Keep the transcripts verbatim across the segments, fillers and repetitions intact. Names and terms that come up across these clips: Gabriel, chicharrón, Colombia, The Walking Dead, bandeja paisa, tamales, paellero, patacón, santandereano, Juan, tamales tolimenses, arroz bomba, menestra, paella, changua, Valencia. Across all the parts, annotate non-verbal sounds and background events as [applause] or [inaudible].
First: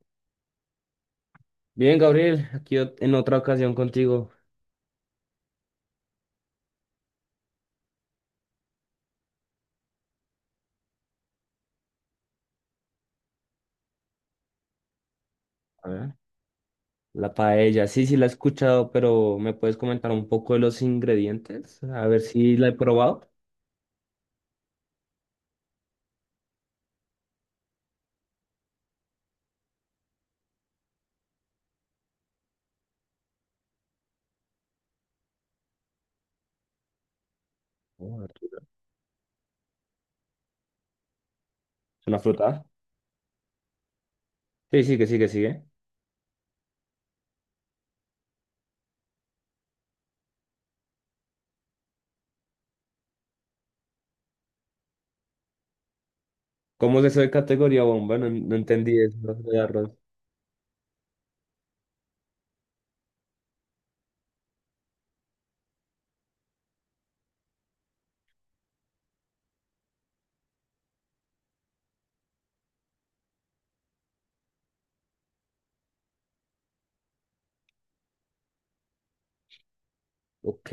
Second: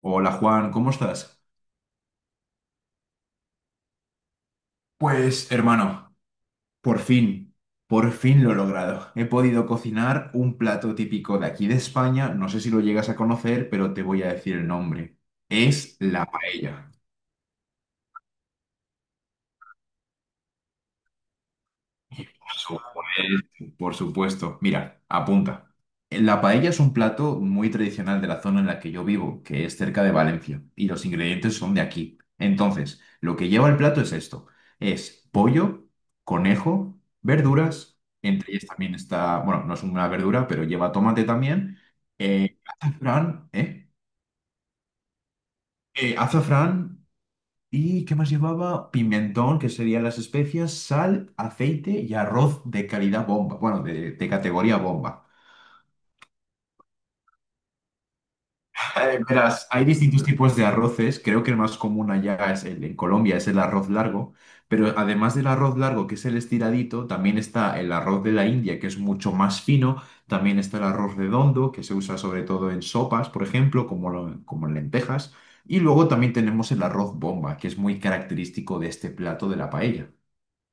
Hola Juan, ¿cómo estás? Bien, Gabriel, aquí ot- en otra ocasión contigo. Pues hermano, por fin, por fin lo he logrado. He podido cocinar un plato típico de aquí de España, no sé si lo llegas a conocer, pero te voy a decir el nombre. A Es ver. la paella. La paella, sí, sí la he escuchado, pero ¿me puedes comentar un poco de los ingredientes? A ver si la he probado. Supuesto, Por supuesto. Mira, apunta. La paella es un plato muy tradicional de la zona en la que yo vivo, que es cerca de Valencia, y los ingredientes son de aquí. Entonces, lo que lleva el plato es esto. Es pollo, conejo, verduras, Oh, entre verdura. ellas también está, bueno, no es una verdura, pero lleva tomate también, ¿Una eh, fruta? azafrán, ¿eh? Sí, sí, que sí que sigue. Eh, azafrán. ¿Y qué más llevaba? Pimentón, que serían las especias, sal, aceite y arroz de calidad bomba. Bueno, de, de categoría bomba. ¿Cómo es eso de categoría bomba? No, no entendí eso Eh, de verás, hay arroz. distintos tipos de arroces. Creo que el más común allá es el, en Colombia es el arroz largo. Pero además del arroz largo, que es el estiradito, también está el arroz de la India, que es mucho más fino. También está el arroz redondo, que se usa sobre todo en sopas, por ejemplo, como, lo- como en lentejas. Y luego también tenemos el arroz bomba, que es muy característico de este plato de la paella. Ok,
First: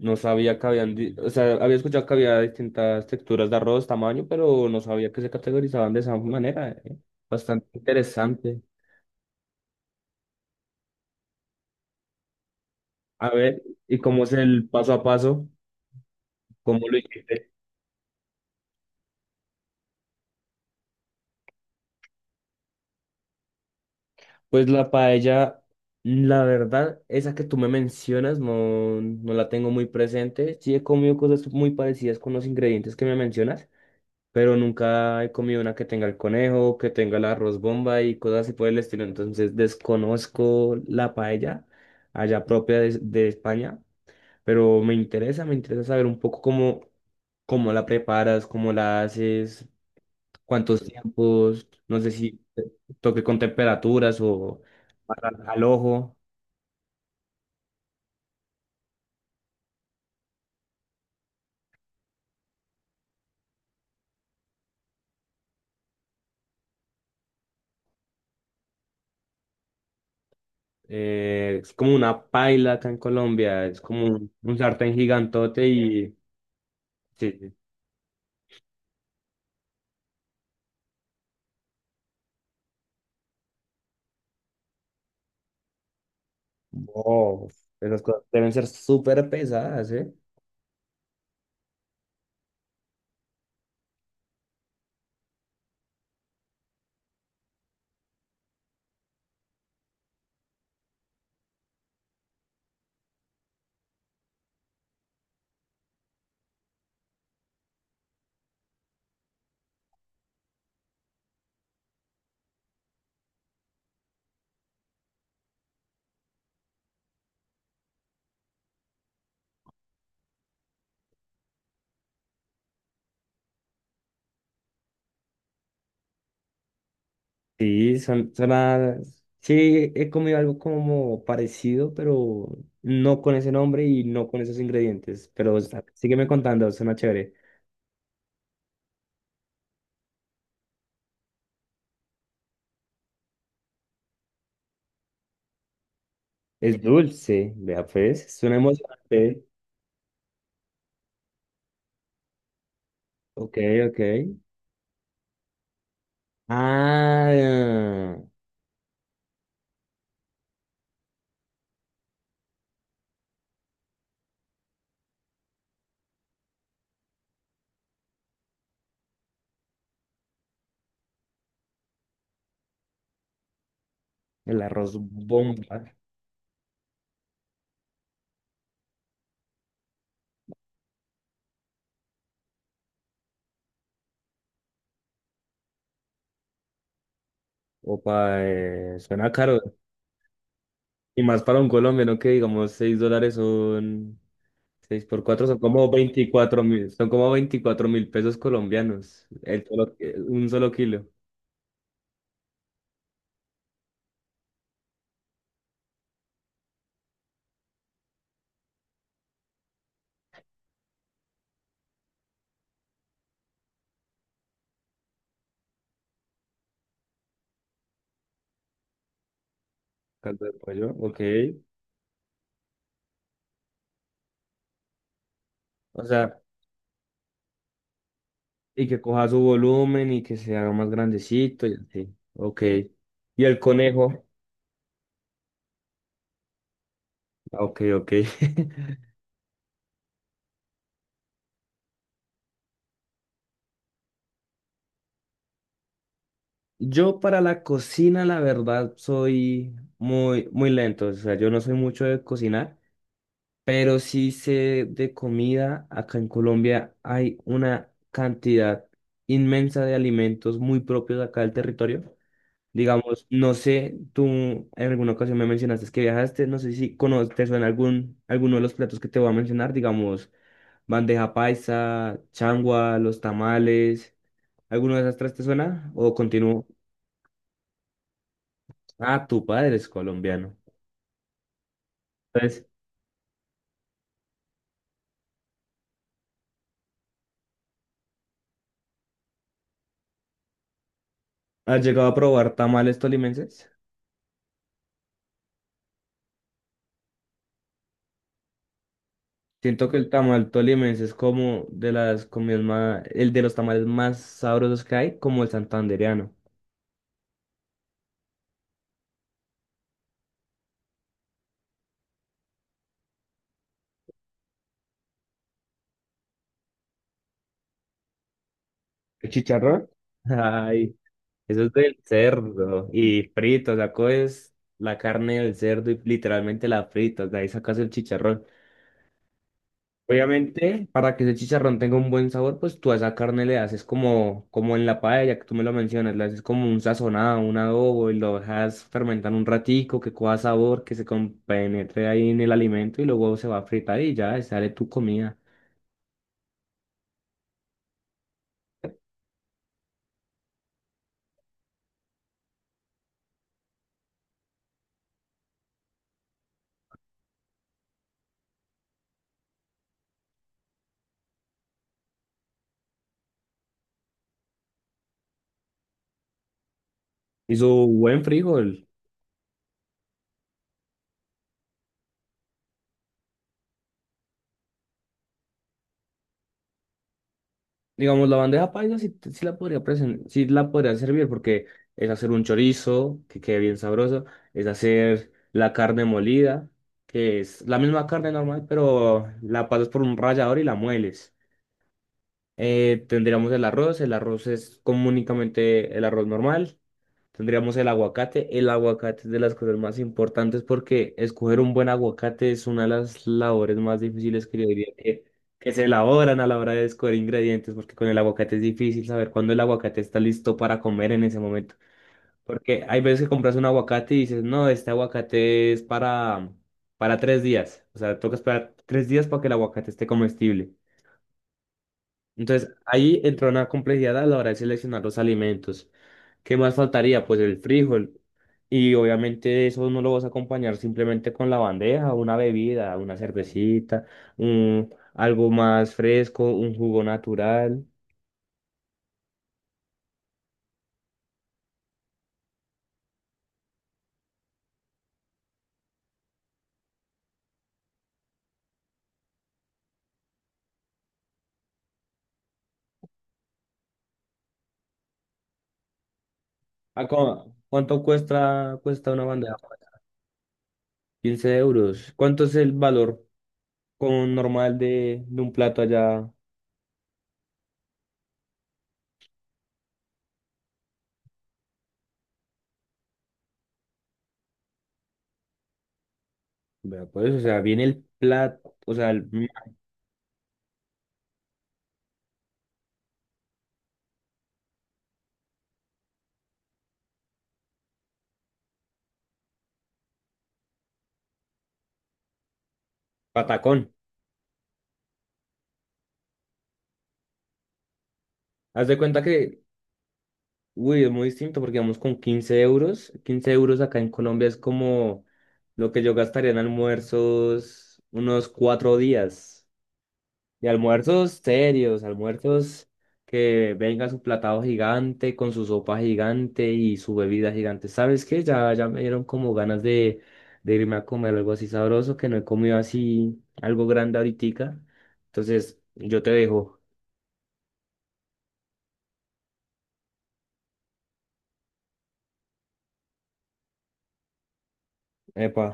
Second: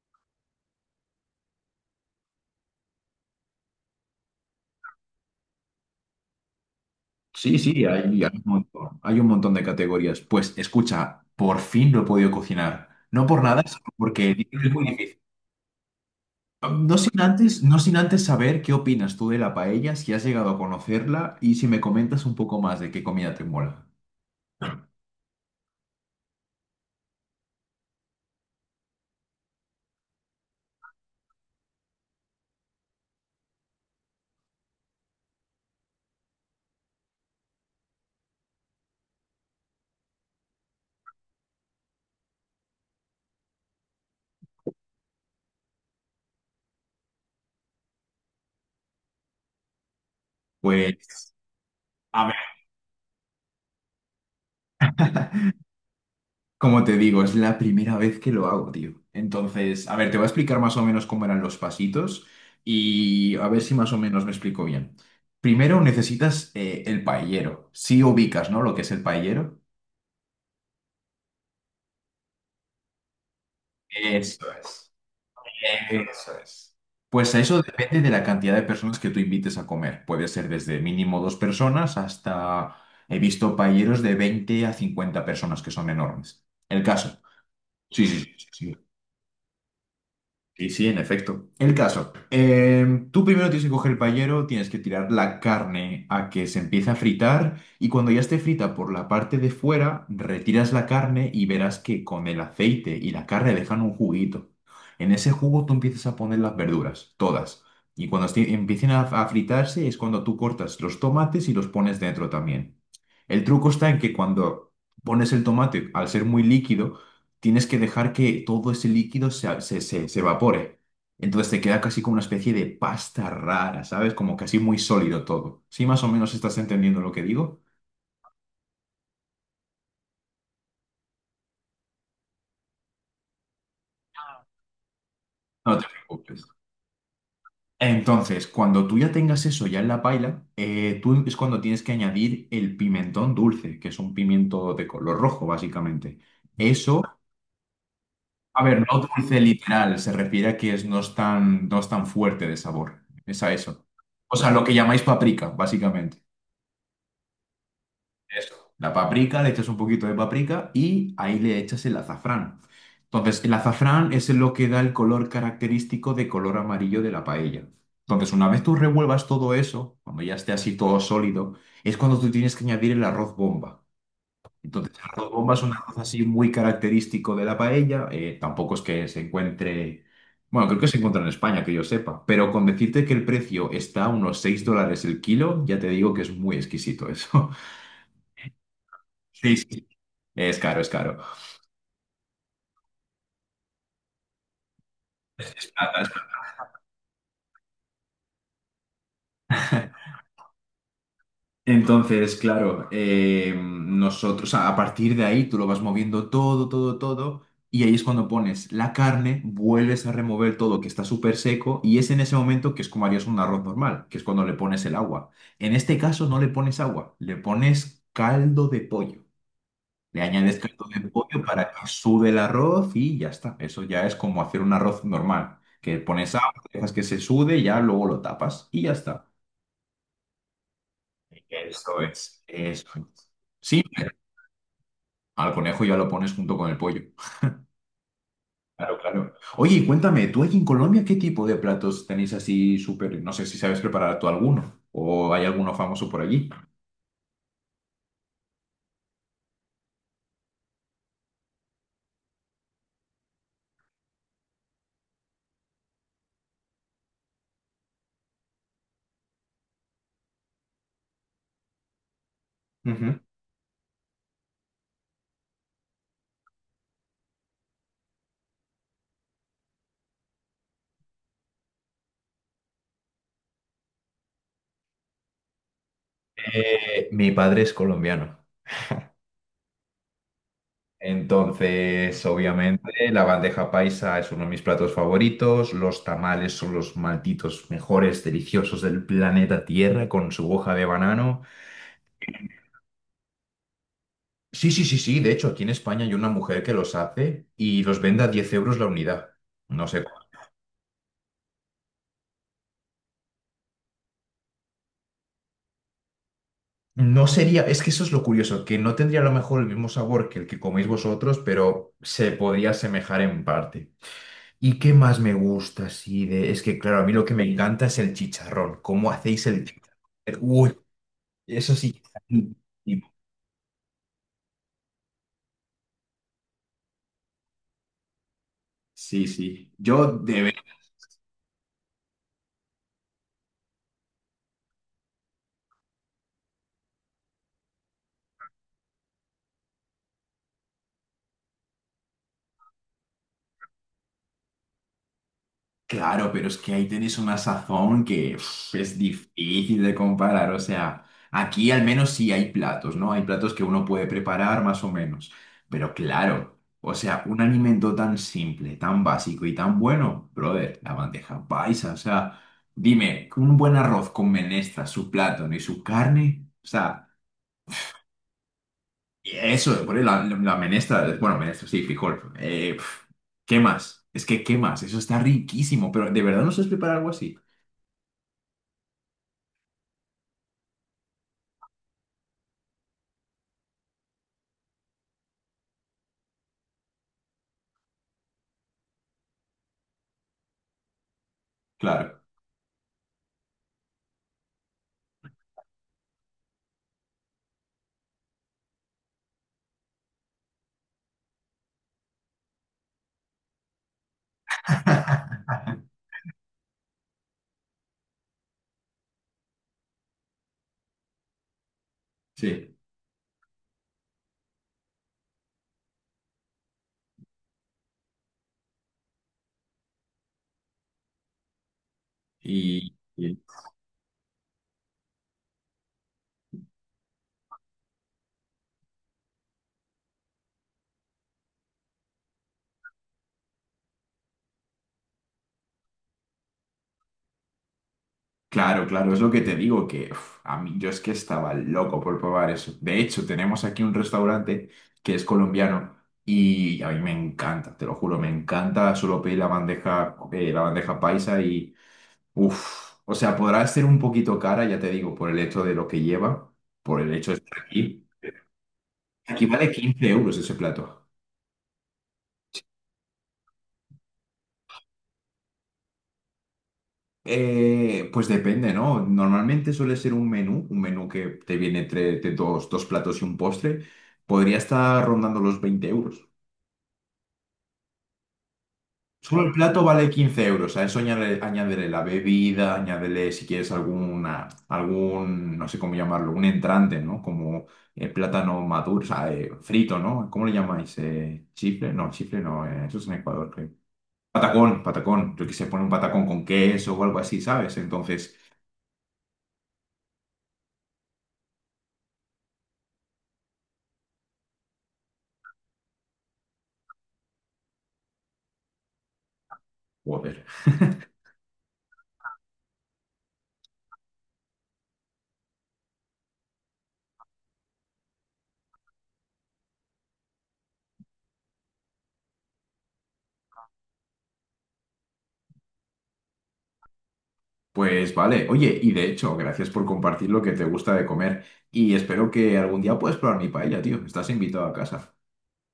no sabía que habían, di- o sea, había escuchado que había distintas texturas de arroz, tamaño, pero no sabía que se categorizaban de esa manera. ¿Eh? Sí, Bastante sí, hay, hay un interesante. montón, hay un montón de categorías. Pues escucha, por fin lo he podido cocinar. No A por ver, nada, sino ¿y cómo porque es el es muy paso a difícil. paso? ¿Cómo lo No sin hiciste? antes, no sin antes saber qué opinas tú de la paella, si has llegado a conocerla y si me comentas un poco más de qué comida te mola. Pues la paella, la verdad, esa que tú me mencionas, no, no la tengo muy presente. Sí he comido cosas muy parecidas con los ingredientes que me mencionas, pero nunca he comido una que tenga el conejo, que tenga el arroz bomba y cosas así por el estilo. Entonces desconozco la paella allá propia de, de España, pero me interesa, me interesa saber un poco cómo, cómo la preparas, cómo la haces, cuántos Pues, tiempos, no sé a si toque con temperaturas o al, al ojo. como te digo, es la primera vez que lo hago, tío. Entonces, a ver, te voy a explicar más o menos cómo eran los pasitos y a ver si más o menos me explico bien. Primero necesitas eh, el paellero. Si ubicas, ¿no? Lo que es el paellero. Eh, es como una paila acá en Colombia, es como un, Eso un es. sartén gigantote y Eso es. sí, Pues sí. eso depende de la cantidad de personas que tú invites a comer. Puede ser desde mínimo dos personas hasta, he visto paelleros de veinte a cincuenta personas que son enormes. El caso. Wow, esas Sí, sí, cosas sí, sí, deben ser sí. súper pesadas, ¿eh? Sí, sí, en efecto. El caso, em, tú primero tienes que coger el paellero, tienes que tirar la carne a que se empiece a fritar y cuando ya esté frita por la parte de fuera, retiras la carne y verás que con el aceite y la carne dejan un juguito. En ese jugo tú empiezas a poner las verduras, todas. Y cuando esté- empiecen a, a fritarse es cuando tú cortas los tomates y los pones dentro también. El truco está en que cuando pones el tomate, al ser muy líquido, tienes que dejar que todo ese líquido se, se, se- se evapore. Entonces te queda casi como una especie de pasta rara, ¿sabes? Como casi muy sólido todo. ¿Sí más o menos estás entendiendo lo que digo? Sí, son, son a- Sí, he comido algo como parecido, pero no con ese nombre y no con esos ingredientes. Pero o No sea, te sígueme preocupes. contando, suena chévere. Entonces, cuando tú ya tengas eso ya en la paila, eh, tú es cuando tienes que añadir el pimentón dulce, que es un pimiento de color rojo, básicamente. Es Eso, dulce, vea pues, suena a ver, no dulce emocionante. literal, se refiere a que es, no es tan, no es tan fuerte de sabor. Es a Ok, eso. ok. O sea, lo que llamáis paprika, básicamente. Ah, Eso. La paprika, le echas un poquito de paprika y ahí le echas el azafrán. Entonces, el azafrán es lo que da el color característico de color amarillo de la paella. Entonces, una vez tú revuelvas todo eso, cuando ya esté así todo sólido, es cuando tú tienes que añadir el arroz bomba. el Entonces, arroz el arroz bomba es un bomba. arroz así muy característico de la paella. eh, tampoco es que se encuentre, bueno, creo que se encuentra en España, que yo sepa, pero con decirte que el precio está a unos seis dólares el kilo, ya te digo que es muy exquisito eso. [laughs] Opa, eh, suena Sí, caro. sí, es caro, es Y caro. más para un colombiano que digamos seis dólares son seis por cuatro son como veinticuatro mil, son como veinticuatro mil pesos colombianos. El solo- eh, [laughs] un solo kilo. Entonces, claro, eh, nosotros a a partir de ahí tú lo vas moviendo todo, todo, todo, y ahí es cuando pones la carne, vuelves a remover todo que está súper seco, y es en ese momento que es como harías un arroz normal, que es cuando le pones el agua. En este caso no le pones agua, le pones caldo de pollo. Le Caldo de añades caldo pollo, de ok. pollo para que sude el arroz y ya está. Eso ya es como hacer un arroz normal, que O pones sea, agua, dejas que se sude, ya luego lo tapas y y ya que está. coja su volumen y que se haga más grandecito y Eso así. es, Ok. eso es. Y el Sí, conejo, al conejo ya lo pones junto con el pollo. ah, ok, ok. [laughs] Claro, claro. Oye, y cuéntame, ¿tú allí en Colombia qué tipo de platos tenéis así súper? No sé si sabes preparar tú alguno o hay alguno famoso por allí. Yo para la cocina, la verdad, soy muy, muy lento. O sea, yo no soy mucho de cocinar, pero sí sé de comida. Acá en Colombia hay una cantidad inmensa de alimentos muy propios de acá del territorio. Ujú. Digamos, no sé, tú en alguna ocasión me mencionaste que viajaste, no sé si conoces, te suena algún, alguno de los platos que te voy a mencionar, digamos, bandeja paisa, changua, los tamales, ¿alguno de esas tres te suena? ¿O continúo? Eh, mi padre es colombiano, Ah, tu padre es colombiano. entonces Entonces, obviamente la bandeja paisa es uno de mis platos favoritos, los tamales son los malditos mejores deliciosos del planeta Tierra con su hoja de banano. ¿has llegado a probar tamales tolimenses? Sí, sí, sí, sí. De hecho, aquí en España hay una mujer que los hace y los vende a diez euros la unidad. No Siento que sé. el tamal tolimense es como de las comidas más, el de los tamales más sabrosos que hay, como el santandereano. No sería, es que eso es lo curioso, que no tendría a lo mejor el mismo sabor que el que coméis vosotros, pero se podría asemejar en parte. ¿Y qué más me gusta así de? Es que, claro, a mí lo que me encanta es el chicharrón. ¿Cómo ¿El hacéis el chicharrón? chicharrón? Uy, Ay, eso es eso del sí. cerdo y frito, o sea, coges la carne del cerdo y literalmente la fritas, de ahí sacas el chicharrón. Sí, sí. Yo de Obviamente, para que ese chicharrón tenga un buen sabor, pues tú a esa carne le haces como, como en la paella, que tú me lo mencionas, le haces como un sazonado, un adobo, y lo dejas fermentar un ratico, que coja sabor, que se compenetre ahí en el alimento, y luego se va a fritar y ya, sale tu comida. claro, pero es que ahí tenéis una sazón que uf, es difícil de comparar. O sea, aquí al menos sí hay platos, ¿no? Hay platos que uno puede preparar más o menos. Pero claro, o sea, un alimento tan simple, tan básico y tan bueno, brother, la bandeja paisa. O sea, dime, un buen arroz con menestra, su plátano y su carne. O sea, Y su buen frijol. eso, por la, la menestra, bueno, menestra, sí, frijol. eh, pf, ¿qué más? Es que, ¿qué más? Eso está riquísimo, pero ¿de verdad no sabes preparar algo así? Digamos, la bandeja paisa sí, sí la podría presen- sí la podría servir porque es hacer un chorizo que quede bien sabroso, es hacer la carne molida, que es la misma carne normal, pero la pasas por un rallador y la mueles. Claro, Eh, tendríamos el arroz, el arroz es comúnmente el arroz normal. Tendríamos el aguacate. El aguacate es de las cosas más importantes porque escoger un buen aguacate es una de las labores más difíciles que yo diría que, que [laughs] se elaboran a la hora de escoger ingredientes, porque con el aguacate es difícil saber cuándo el aguacate está listo para comer en ese momento. sí. Porque hay veces que compras un aguacate y dices, no, este aguacate es para, para tres días. O sea, toca esperar tres días para que el aguacate esté comestible. Entonces, Y, ahí y- entra una complejidad a la hora de seleccionar los alimentos. ¿Qué más faltaría? Pues el frijol. Y obviamente eso no lo vas a acompañar simplemente con la bandeja, una bebida, una cervecita, un, algo más fresco, un jugo natural. claro, claro, es lo que te digo, que uf, a mí yo es que estaba loco por probar eso. De hecho, tenemos aquí un restaurante que es colombiano y a mí me encanta, te lo juro, me encanta. Solo pedir la bandeja, eh, la bandeja paisa y, uff, o sea, podrá ser un poquito cara, ya te digo, por el hecho de lo que lleva, por ¿A el hecho de ¿cu- estar ¿Cuánto aquí. cuesta, cuesta una Aquí bandeja? vale quince euros ese plato. Quince euros. ¿Cuánto es el valor con normal de, de un plato allá? Eh, pues depende, ¿no? Normalmente suele ser un menú, un menú que te viene entre entre dos, dos platos y un postre. Podría estar rondando los veinte euros. Vea, pues, o sea, viene el plato, o sea, el Solo el, vale, plato vale quince euros. A eso añade- añádele, la bebida, añádele si quieres alguna, algún, no sé cómo llamarlo, un entrante, ¿no? Como eh, plátano maduro, o sea, eh, frito, ¿no? ¿Cómo le llamáis? Eh, ¿chifle? No, chifle no, eh, eso es en Ecuador, creo. patacón. Patacón, patacón. Yo que se pone un patacón con queso o algo así, ¿sabes? Entonces, Haz de cuenta que uy, es muy distinto porque vamos con quince euros. Quince euros acá en Colombia es como lo que yo gastaría en almuerzos unos cuatro días. joder. Y almuerzos serios, almuerzos que venga su platado gigante, con su sopa gigante y su bebida gigante. ¿Sabes qué? Ya, ya me dieron como ganas de, de irme a comer algo así sabroso, que no he comido así algo grande ahoritica. Entonces, yo te dejo. Pues vale, oye, y de hecho, gracias por compartir lo que te gusta de comer y espero que algún día puedas probar mi paella, tío. Estás invitado a casa. Epa,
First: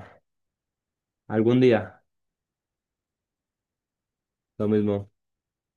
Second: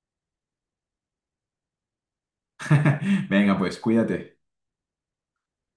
algún día, [laughs] Venga, pues cuídate. lo mismo.